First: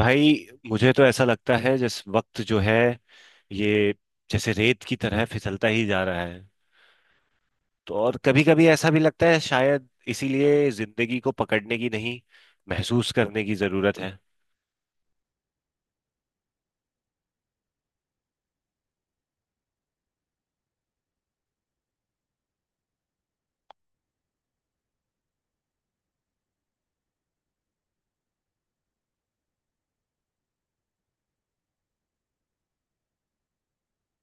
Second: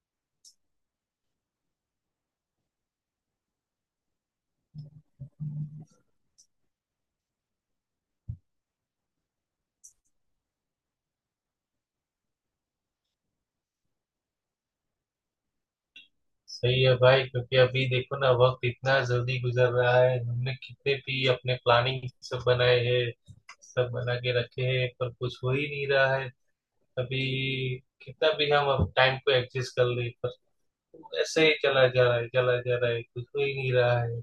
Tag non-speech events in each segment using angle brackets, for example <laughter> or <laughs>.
भाई, मुझे तो ऐसा लगता है जिस वक्त जो है, ये जैसे रेत की तरह फिसलता ही जा रहा है। तो और कभी कभी ऐसा भी लगता है, शायद इसीलिए जिंदगी को पकड़ने की नहीं, महसूस करने की जरूरत है। सही है भाई। क्योंकि अभी देखो ना, वक्त इतना जल्दी गुजर रहा है। हमने कितने भी अपने प्लानिंग सब बनाए हैं, सब बना के रखे हैं, पर कुछ हो ही नहीं रहा है। अभी कितना भी हम अब टाइम को एडजस्ट कर ले, पर ऐसे ही चला जा रहा है, चला जा रहा है, कुछ हो ही नहीं रहा है।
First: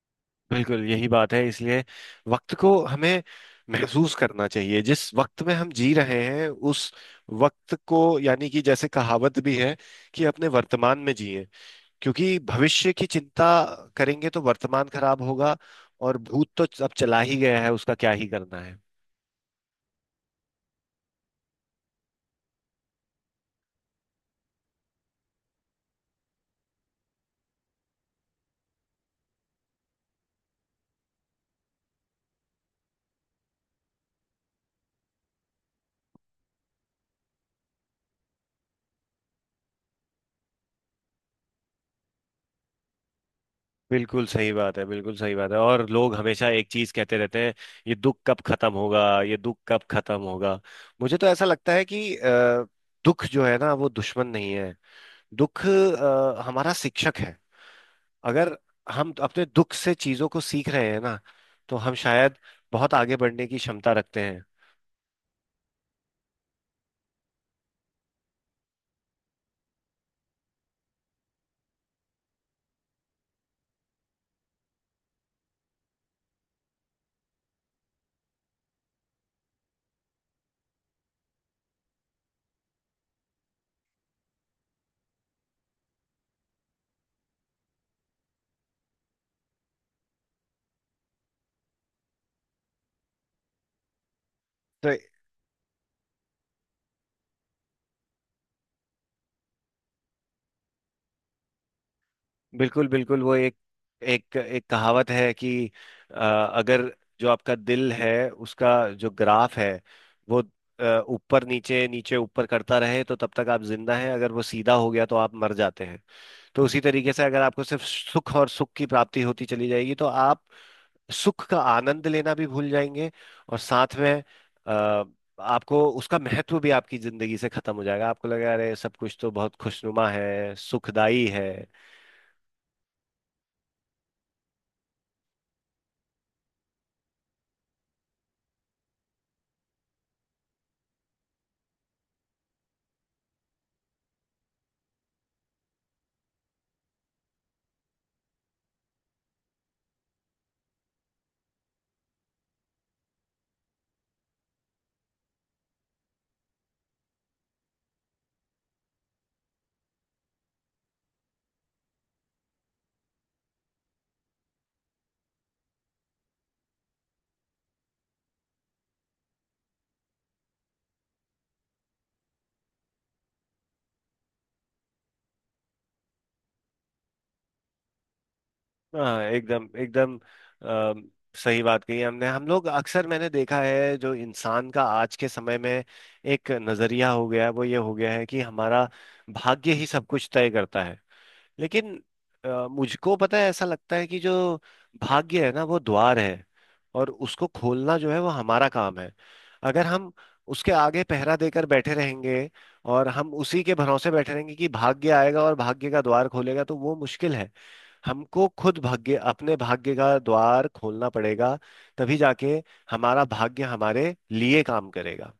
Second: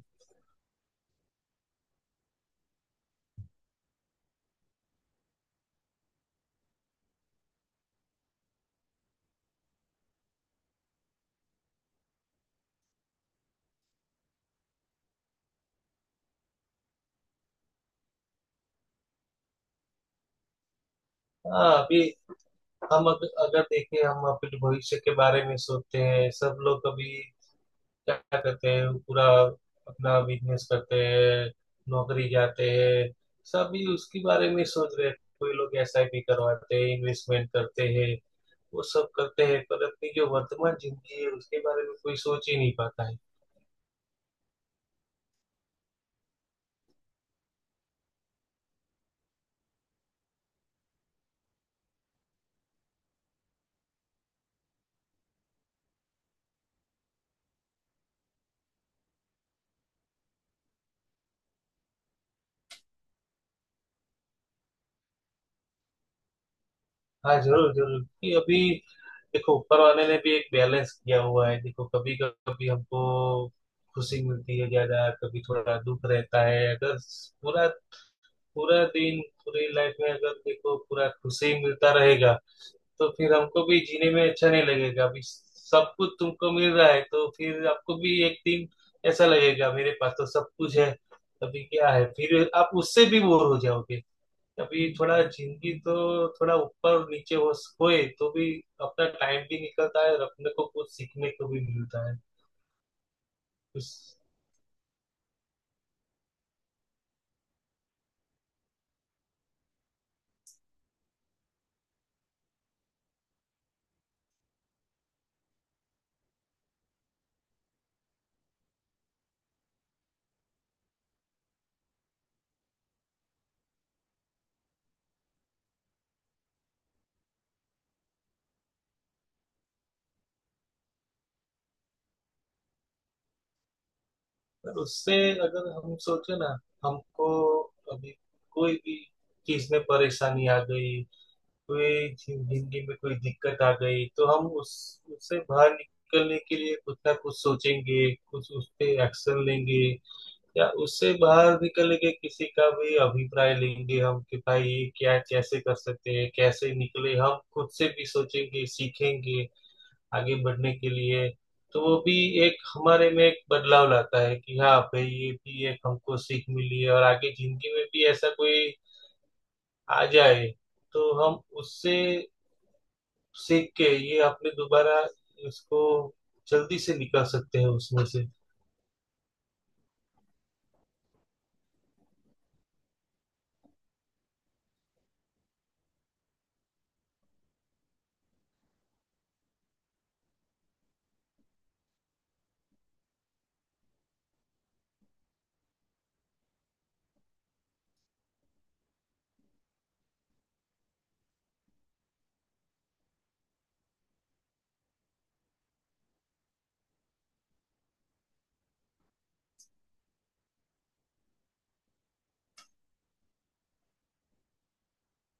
बिल्कुल यही बात है, इसलिए वक्त को हमें महसूस करना चाहिए जिस वक्त में हम जी रहे हैं उस वक्त को, यानी कि जैसे कहावत भी है कि अपने वर्तमान में जिए, क्योंकि भविष्य की चिंता करेंगे तो वर्तमान खराब होगा। और भूत तो अब चला ही गया है, उसका क्या ही करना है। हाँ, अभी हम अगर देखें, हम अपने भविष्य के बारे में सोचते हैं। सब लोग अभी क्या करते हैं? पूरा अपना बिजनेस करते हैं, नौकरी जाते हैं, सभी उसके बारे में सोच रहे हैं। कोई लोग एसआईपी करवाते हैं, इन्वेस्टमेंट करते हैं, वो सब करते हैं, पर अपनी जो वर्तमान जिंदगी है उसके बारे में कोई सोच ही नहीं पाता है। बिल्कुल सही बात है, बिल्कुल सही बात है। और लोग हमेशा एक चीज कहते रहते हैं, ये दुख कब खत्म होगा, ये दुख कब खत्म होगा। मुझे तो ऐसा लगता है कि दुख जो है ना वो दुश्मन नहीं है। दुख हमारा शिक्षक है। अगर हम अपने दुख से चीजों को सीख रहे हैं ना, तो हम शायद बहुत आगे बढ़ने की क्षमता रखते हैं। हाँ, जरूर जरूर। कि अभी देखो, ऊपर वाले ने भी एक बैलेंस किया हुआ है। देखो, कभी कभी हमको खुशी मिलती है ज्यादा, कभी थोड़ा दुख रहता है। अगर पूरा पूरा दिन, पूरी लाइफ में अगर देखो पूरा खुशी मिलता रहेगा, तो फिर हमको भी जीने में अच्छा नहीं लगेगा। अभी सब कुछ तुमको मिल रहा है तो फिर आपको भी एक दिन ऐसा लगेगा, मेरे पास तो सब कुछ है अभी क्या है, फिर आप उससे भी बोर हो जाओगे। तो अभी थोड़ा जिंदगी तो थोड़ा ऊपर नीचे हो होए तो भी अपना टाइम भी निकलता है और अपने को कुछ सीखने को भी मिलता है। बिल्कुल बिल्कुल वो एक उस एक एक कहावत है कि अगर जो आपका दिल है उसका जो ग्राफ है, वो अ, ऊपर नीचे नीचे ऊपर करता रहे तो तब तक आप जिंदा हैं। अगर वो सीधा हो गया तो आप मर जाते हैं। तो उसी तरीके से अगर आपको सिर्फ सुख और सुख की प्राप्ति होती चली जाएगी तो आप सुख का आनंद लेना भी भूल जाएंगे। और साथ में अ, आपको उसका महत्व भी आपकी जिंदगी से खत्म हो जाएगा। आपको लगेगा अरे, सब कुछ तो बहुत खुशनुमा है, सुखदाई है। और उससे अगर हम सोचे ना, हमको अभी कोई भी चीज में परेशानी आ गई, कोई जिंदगी में कोई दिक्कत आ गई, तो हम उस उससे बाहर निकलने के लिए कुछ ना कुछ सोचेंगे, कुछ उस पे एक्शन लेंगे, या उससे बाहर निकलने के किसी का भी अभिप्राय लेंगे हम, कि भाई ये क्या, कैसे कर सकते हैं, कैसे निकले, हम खुद से भी सोचेंगे, सीखेंगे आगे बढ़ने के लिए। तो वो भी एक हमारे में एक बदलाव लाता है कि हाँ भाई, ये भी एक हमको सीख मिली है, और आगे जिंदगी में भी ऐसा कोई आ जाए तो हम उससे सीख के ये आपने दोबारा इसको जल्दी से निकाल सकते हैं उसमें से। हाँ, एकदम एकदम। अम, सही बात कही हमने। हम लोग अक्सर, मैंने देखा है, जो इंसान का आज के समय में एक नजरिया हो गया है, वो ये हो गया है कि हमारा भाग्य ही सब कुछ तय करता है। लेकिन मुझको पता है, ऐसा लगता है कि जो भाग्य है ना वो द्वार है, और उसको खोलना जो है वो हमारा काम है। अगर हम उसके आगे पहरा देकर बैठे रहेंगे और हम उसी के भरोसे बैठे रहेंगे कि भाग्य आएगा और भाग्य का द्वार खोलेगा, तो वो मुश्किल है। हमको खुद भाग्य, अपने भाग्य का द्वार खोलना पड़ेगा, तभी जाके हमारा भाग्य हमारे लिए काम करेगा।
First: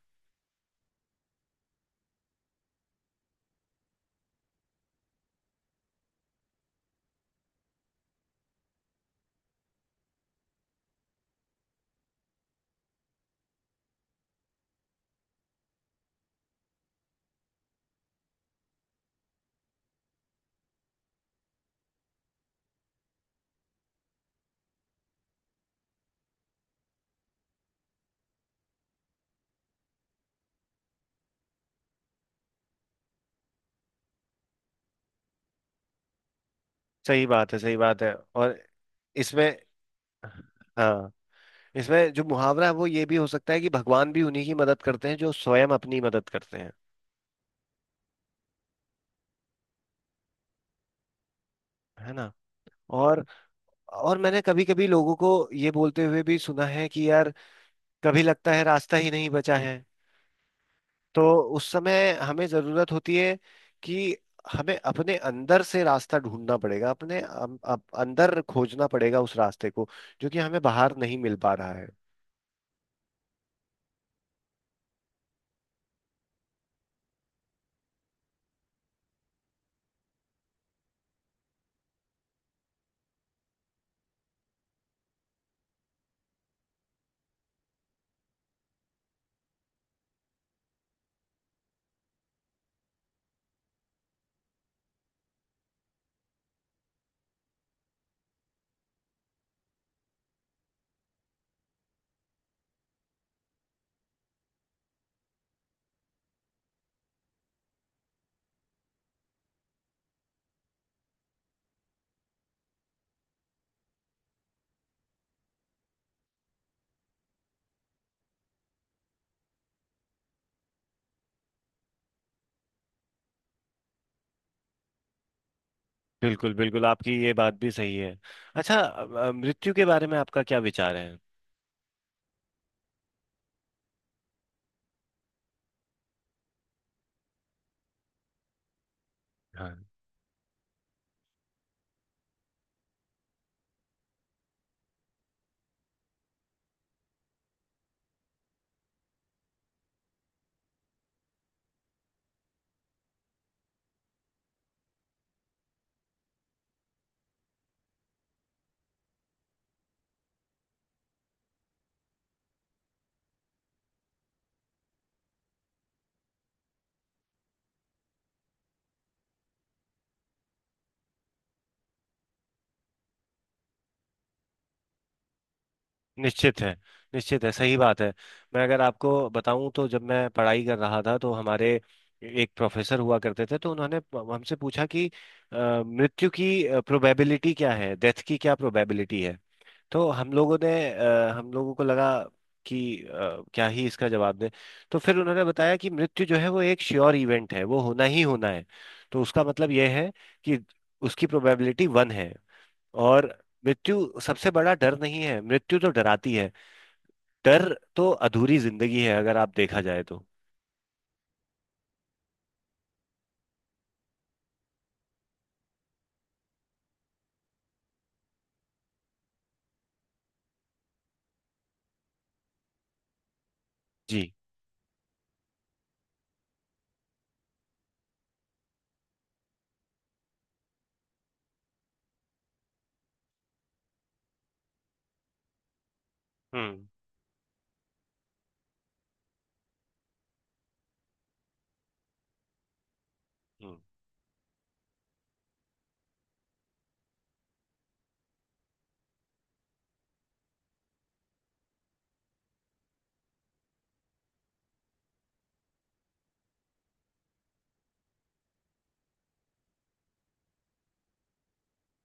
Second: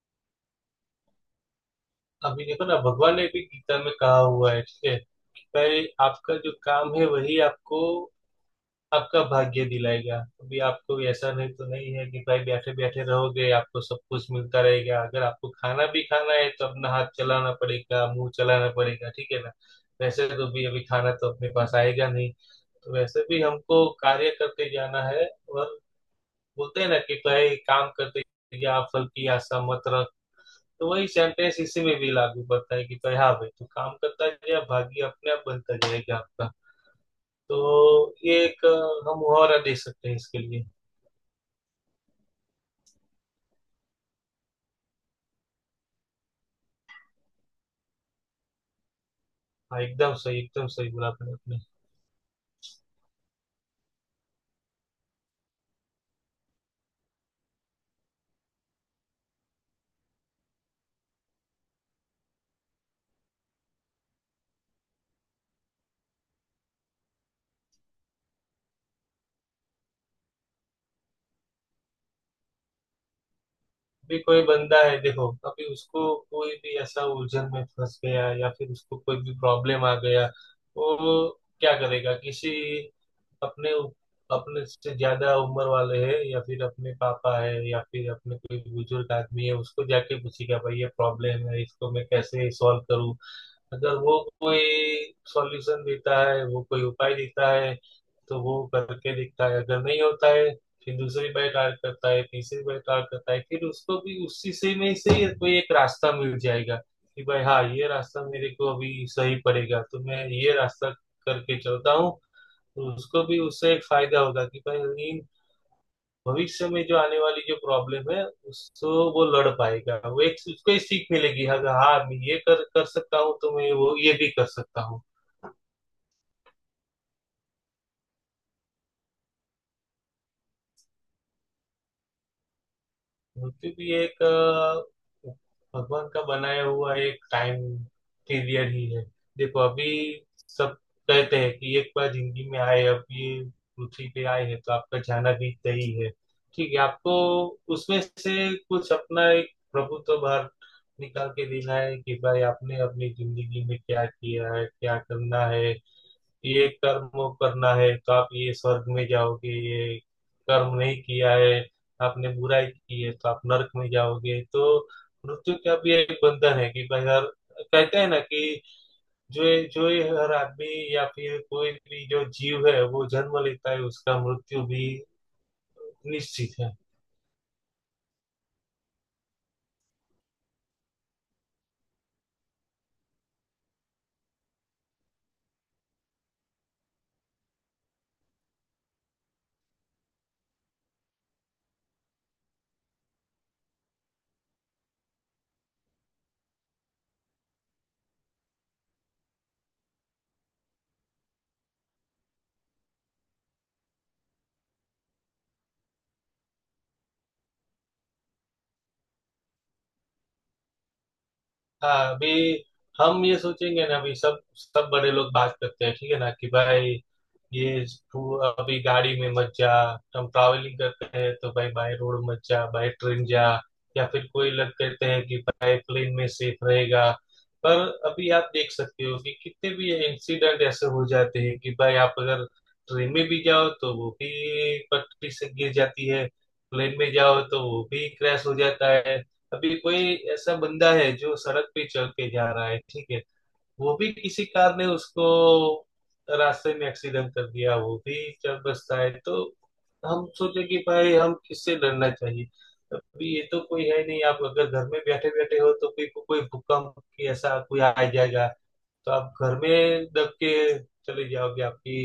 अभी देखो ना, भगवान ने भी गीता में कहा हुआ है, ठीक है, कि भाई आपका जो काम है वही आपको, आपका भाग्य दिलाएगा। अभी आपको ऐसा नहीं तो नहीं है कि भाई बैठे बैठे रहोगे आपको सब कुछ मिलता रहेगा। अगर आपको खाना भी खाना है तो अपना हाथ चलाना पड़ेगा, मुंह चलाना पड़ेगा, ठीक है ना? वैसे तो भी अभी खाना तो अपने पास आएगा नहीं, तो वैसे भी हमको कार्य करते जाना है। और बोलते हैं ना कि कई काम करते, या फल की आशा मत रख, तो वही सेंटेंस इसी में भी लागू पड़ता है कि भाई, हाँ भाई, तू काम करता जाए, भाग्य अपने आप बनता जाएगा आपका। सही बात है, सही बात है। तो ये और एक हम इसमें मुहावरा दे सकते हैं इसके लिए। हाँ। इसमें जो मुहावरा है वो ये भी हो सकता है कि भगवान भी उन्हीं की मदद करते हैं जो स्वयं अपनी मदद करते हैं। हाँ, एकदम सही, एकदम सही बोला आपने आपने। है ना। और मैंने कभी कभी लोगों को ये बोलते हुए भी सुना है कि यार, कभी लगता है रास्ता ही नहीं बचा है, तो उस समय हमें जरूरत होती है कि हमें अपने अंदर से रास्ता ढूंढना पड़ेगा। अपने अंदर खोजना पड़ेगा उस रास्ते को, जो कि हमें बाहर नहीं मिल पा रहा है। भी कोई बंदा है, देखो अभी उसको कोई भी ऐसा उलझन में फंस गया, या फिर उसको कोई भी प्रॉब्लम आ गया, वो क्या करेगा? किसी अपने अपने से ज्यादा उम्र वाले है या फिर अपने पापा है या फिर अपने कोई बुजुर्ग आदमी है, उसको जाके पूछेगा, भाई ये प्रॉब्लम है, इसको मैं कैसे सॉल्व करूँ? अगर वो कोई सॉल्यूशन देता है, वो कोई उपाय देता है, तो वो करके देखता है। अगर नहीं होता है, फिर दूसरी बार ट्राई करता है, तीसरी बार ट्राई करता है, फिर उसको भी उसी से में से ही कोई एक रास्ता मिल जाएगा, कि भाई हाँ, ये रास्ता मेरे को अभी सही पड़ेगा तो मैं ये रास्ता करके चलता हूँ। तो उसको भी उससे एक फायदा होगा कि भाई इन भविष्य में जो आने वाली जो प्रॉब्लम है, उसको वो लड़ पाएगा, वो एक उसको एक सीख मिलेगी, हाँ हाँ मैं ये कर कर सकता हूँ, तो मैं वो ये भी कर सकता हूँ। बिल्कुल बिल्कुल, आपकी ये बात भी सही है। अच्छा, मृत्यु के बारे में आपका क्या विचार है? मूर्ति भी एक अ, भगवान का बनाया हुआ एक टाइम पीरियड ही है। देखो हाँ, अभी सब कहते हैं कि एक बार जिंदगी में आए, अब ये पृथ्वी पे आए हैं तो आपका जाना भी तय है। ठीक है, आपको उसमें से कुछ अपना एक प्रभुत्व बाहर निकाल के देना है कि भाई आपने अपनी जिंदगी में क्या किया है, क्या करना है। ये कर्म करना है तो आप ये स्वर्ग में जाओगे, ये कर्म नहीं किया है, आपने बुराई की है तो आप नरक में जाओगे। तो मृत्यु का भी एक बंधन है कि भाई हर, कहते हैं ना कि जो ये हर आदमी या फिर कोई भी जो जीव है वो जन्म लेता है, उसका मृत्यु भी निश्चित निश्चित है। है। निश्चित है, सही बात है। मैं अगर आपको बताऊं तो जब मैं पढ़ाई कर रहा था तो हमारे एक प्रोफेसर हुआ करते थे। तो उन्होंने हमसे पूछा कि अ, मृत्यु की प्रोबेबिलिटी क्या है, डेथ की क्या प्रोबेबिलिटी है। तो हम लोगों को लगा कि क्या ही इसका जवाब दें। तो फिर उन्होंने बताया कि मृत्यु जो है वो एक श्योर इवेंट है, वो होना ही होना है। तो उसका मतलब यह है कि उसकी प्रोबेबिलिटी वन है। और मृत्यु सबसे बड़ा डर नहीं है, मृत्यु तो डराती है। डर तो अधूरी जिंदगी है, अगर आप देखा जाए तो। हाँ, अभी हम ये सोचेंगे ना, अभी सब सब बड़े लोग बात करते हैं, ठीक है ना, कि भाई ये तू अभी गाड़ी में मत जा, हम ट्रैवलिंग करते हैं तो भाई बाय रोड मत जा, बाय ट्रेन जा। या फिर जी। कोई लोग कहते हैं कि भाई प्लेन में सेफ रहेगा। पर अभी आप देख सकते हो कि कितने भी इंसिडेंट ऐसे हो जाते हैं कि भाई आप अगर ट्रेन में भी जाओ तो वो भी पटरी से गिर जाती है, हम्म, प्लेन में जाओ तो वो भी क्रैश हो जाता है। अभी कोई ऐसा बंदा है जो सड़क पे चल के जा रहा है, ठीक है, हम्म, वो भी किसी कार ने उसको रास्ते में एक्सीडेंट कर दिया, वो भी चल बसता है। तो हम सोचे कि भाई हम किससे डरना चाहिए? अभी ये तो कोई है नहीं। आप अगर घर में बैठे बैठे हो तो भी कोई भूकंप की ऐसा कोई आ जाएगा, तो आप घर में दब के चले जाओगे, आपकी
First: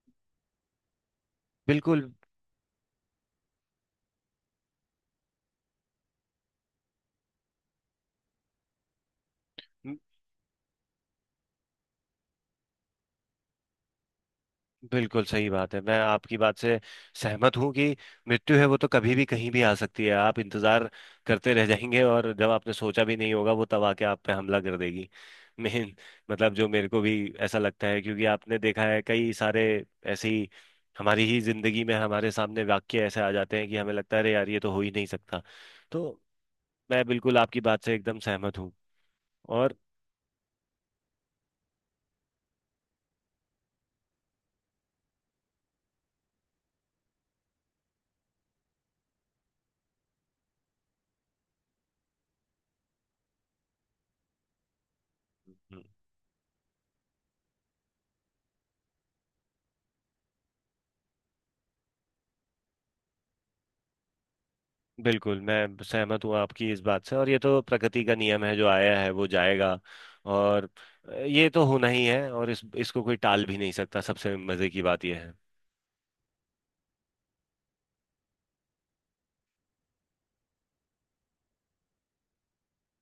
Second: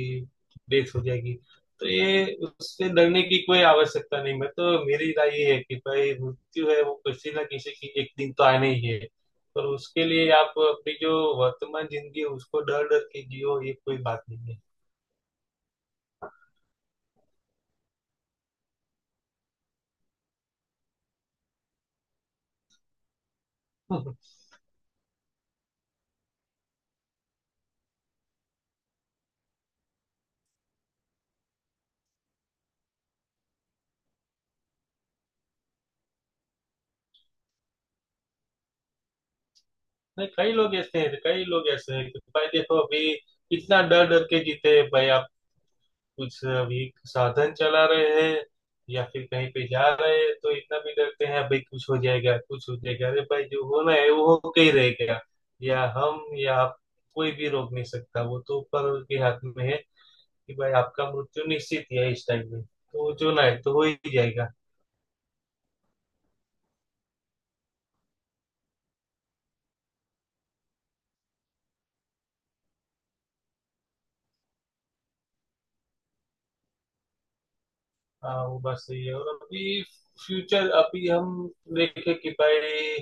डेथ हो जाएगी। तो बिल्कुल। ये उससे डरने की कोई आवश्यकता नहीं। मैं तो, मेरी राय ये है कि भाई मृत्यु है, वो किसी ना किसी की एक दिन तो आनी ही है। पर म- उसके लिए आप अपनी जो वर्तमान जिंदगी है, उसको डर डर के जियो, ये कोई बात नहीं है। बिल्कुल सही बात है। मैं आपकी बात से सहमत हूँ कि मृत्यु है वो तो कभी भी कहीं भी आ सकती है। आप इंतजार करते रह जाएंगे, और जब आपने सोचा भी नहीं होगा वो, तब आके आप पे <laughs> हमला कर देगी। मेन मतलब जो मेरे को भी ऐसा लगता है, क्योंकि आपने देखा है कई सारे ऐसे ही हमारी ही जिंदगी में हमारे सामने वाक्य ऐसे आ जाते हैं कि हमें लगता है अरे यार, ये तो हो ही नहीं सकता। तो मैं बिल्कुल आपकी बात से एकदम सहमत हूँ। और नहीं, कई लोग ऐसे हैं, कई लोग ऐसे हैं कि भाई देखो अभी कितना डर डर के जीते हैं भाई, कुछ अभी साधन चला रहे हैं या फिर कहीं पे जा रहे हैं, तो इतना भी डरते हैं भाई कुछ हो जाएगा, कुछ हो जाएगा। अरे भाई, जो होना है वो होके ही रहेगा। हम्म, या हम या आप, कोई भी रोक नहीं सकता, वो तो ऊपर के हाथ में है कि भाई आपका मृत्यु निश्चित ही है, इस टाइम में तो जो ना है तो हो ही जाएगा। बिल्कुल, मैं सहमत हूँ आपकी इस बात से। और ये तो प्रकृति का नियम है, जो आया है वो जाएगा। और ये तो होना ही है, और इस इसको कोई टाल भी नहीं सकता। सबसे मजे की बात यह है, हाँ, वो बात सही है। और अभी फ्यूचर, अभी हम देखें कि भाई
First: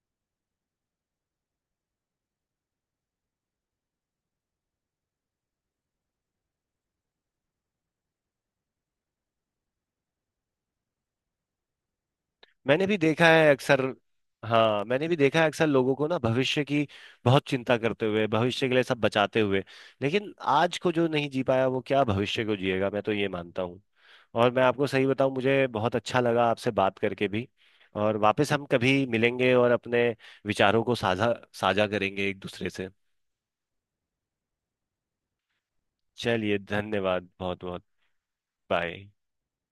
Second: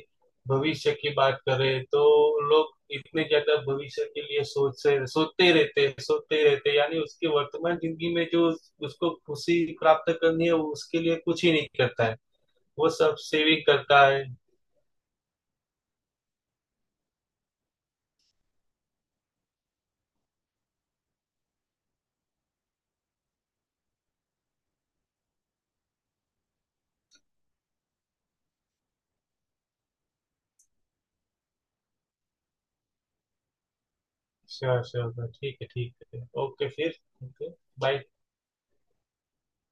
भविष्य की बात करें, तो लोग इतने ज्यादा भविष्य के लिए सोच से सोचते रहते हैं, सोचते रहते हैं, यानी उसके वर्तमान जिंदगी में जो उसको खुशी प्राप्त करनी है वो उसके लिए कुछ ही नहीं करता है, मैंने वो भी सब देखा है सेविंग अक्सर। करता है। हाँ, मैंने भी देखा है अक्सर लोगों को ना भविष्य की बहुत चिंता करते हुए, भविष्य के लिए सब बचाते हुए। लेकिन आज को जो नहीं जी पाया वो क्या भविष्य को जिएगा, मैं तो ये मानता हूँ। और मैं आपको सही बताऊं, मुझे बहुत अच्छा लगा आपसे बात करके भी। और वापस हम कभी मिलेंगे और अपने विचारों को साझा साझा करेंगे एक दूसरे से। श्योर श्योर, ठीक है ठीक है, चलिए, ओके फिर। धन्यवाद ओके, बहुत बहुत। बाय। बाय।